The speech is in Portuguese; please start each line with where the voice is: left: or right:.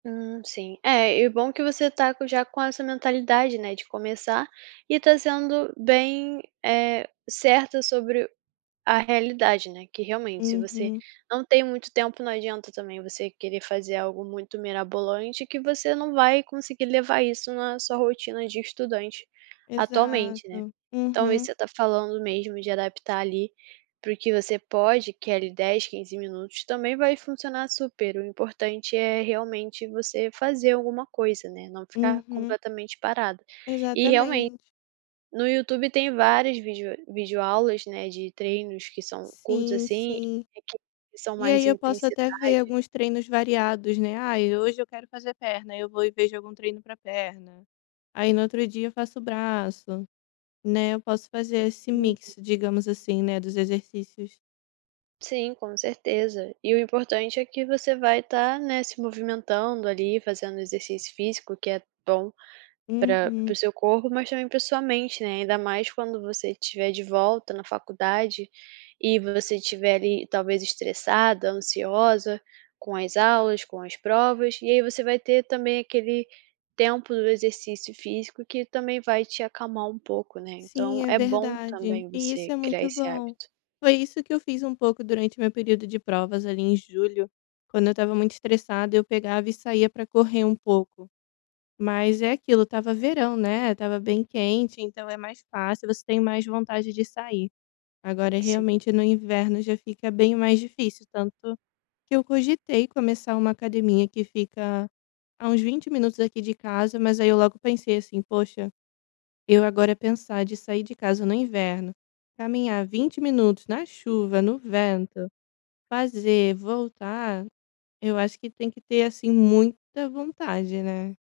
right: Hum, sim. É, e bom que você está com já com essa mentalidade, né, de começar e está sendo bem, eh, certa sobre a realidade, né, que realmente, se você
left: Uhum.
right: não tem muito tempo, não adianta também você querer fazer algo muito mirabolante que você não vai conseguir levar isso na sua rotina de estudante atualmente, né.
left: Exato,
right: Então isso que
left: uhum.
right: você está falando mesmo, de adaptar ali, para o que você pode, que é ali, 10, 15 minutos, também vai funcionar super, o importante é, realmente, você fazer alguma coisa, né, não ficar
left: Uhum.
right: completamente parada. E realmen
left: Exatamente.
right: no YouTube tem várias vídeo videoaulas, né, de treinos que são curtos
left: Sim,
right: assim,
left: sim.
right: e que e são
left: E
right: mais
left: aí eu posso até ver
right: intensidade.
left: alguns treinos variados, né, "ai, hoje eu quero fazer perna", eu vou e vejo algum treino para perna. Aí no outro dia eu faço braço, né, eu posso fazer esse
right: Uhum.
left: mix, digamos assim, né, dos exercícios.
right: Sim, com certeza. E o importante é que você vai estar, né, se movimentando ali, fazendo exercício físico que é bom para para
left: Uhum.
right: o seu corpo, mas também para sua mente, né, ainda mais quando você estiver de volta na faculdade, e você tiver ali, talvez estressada, ansiosa com as aulas, com as provas, e aí você vai ter também aquele tempo do exercício físico, que também vai te acalmar um pouco, né,
left: Sim,
right: então
left: é
right: é bom
left: verdade,
right: também
left: e isso
right: você
left: é
right: criar
left: muito
right: esse
left: bom.
right: hábito.
left: Foi isso que eu fiz um pouco durante o meu período de provas, ali, em julho. Quando eu estava muito estressada, eu pegava e saía para correr um pouco. Mas é aquilo, estava verão, né, estava bem quente, então é mais fácil, você tem mais vontade de sair. Agora
right: Sim.
left: realmente, no inverno já fica bem mais difícil, tanto que eu cogitei começar uma academia que fica há uns 20 minutos aqui de casa, mas aí eu logo pensei assim: "Poxa, eu agora pensar de sair de casa no inverno, caminhar 20 minutos na chuva, no vento, fazer, voltar", eu acho que tem que ter assim muita vontade, né.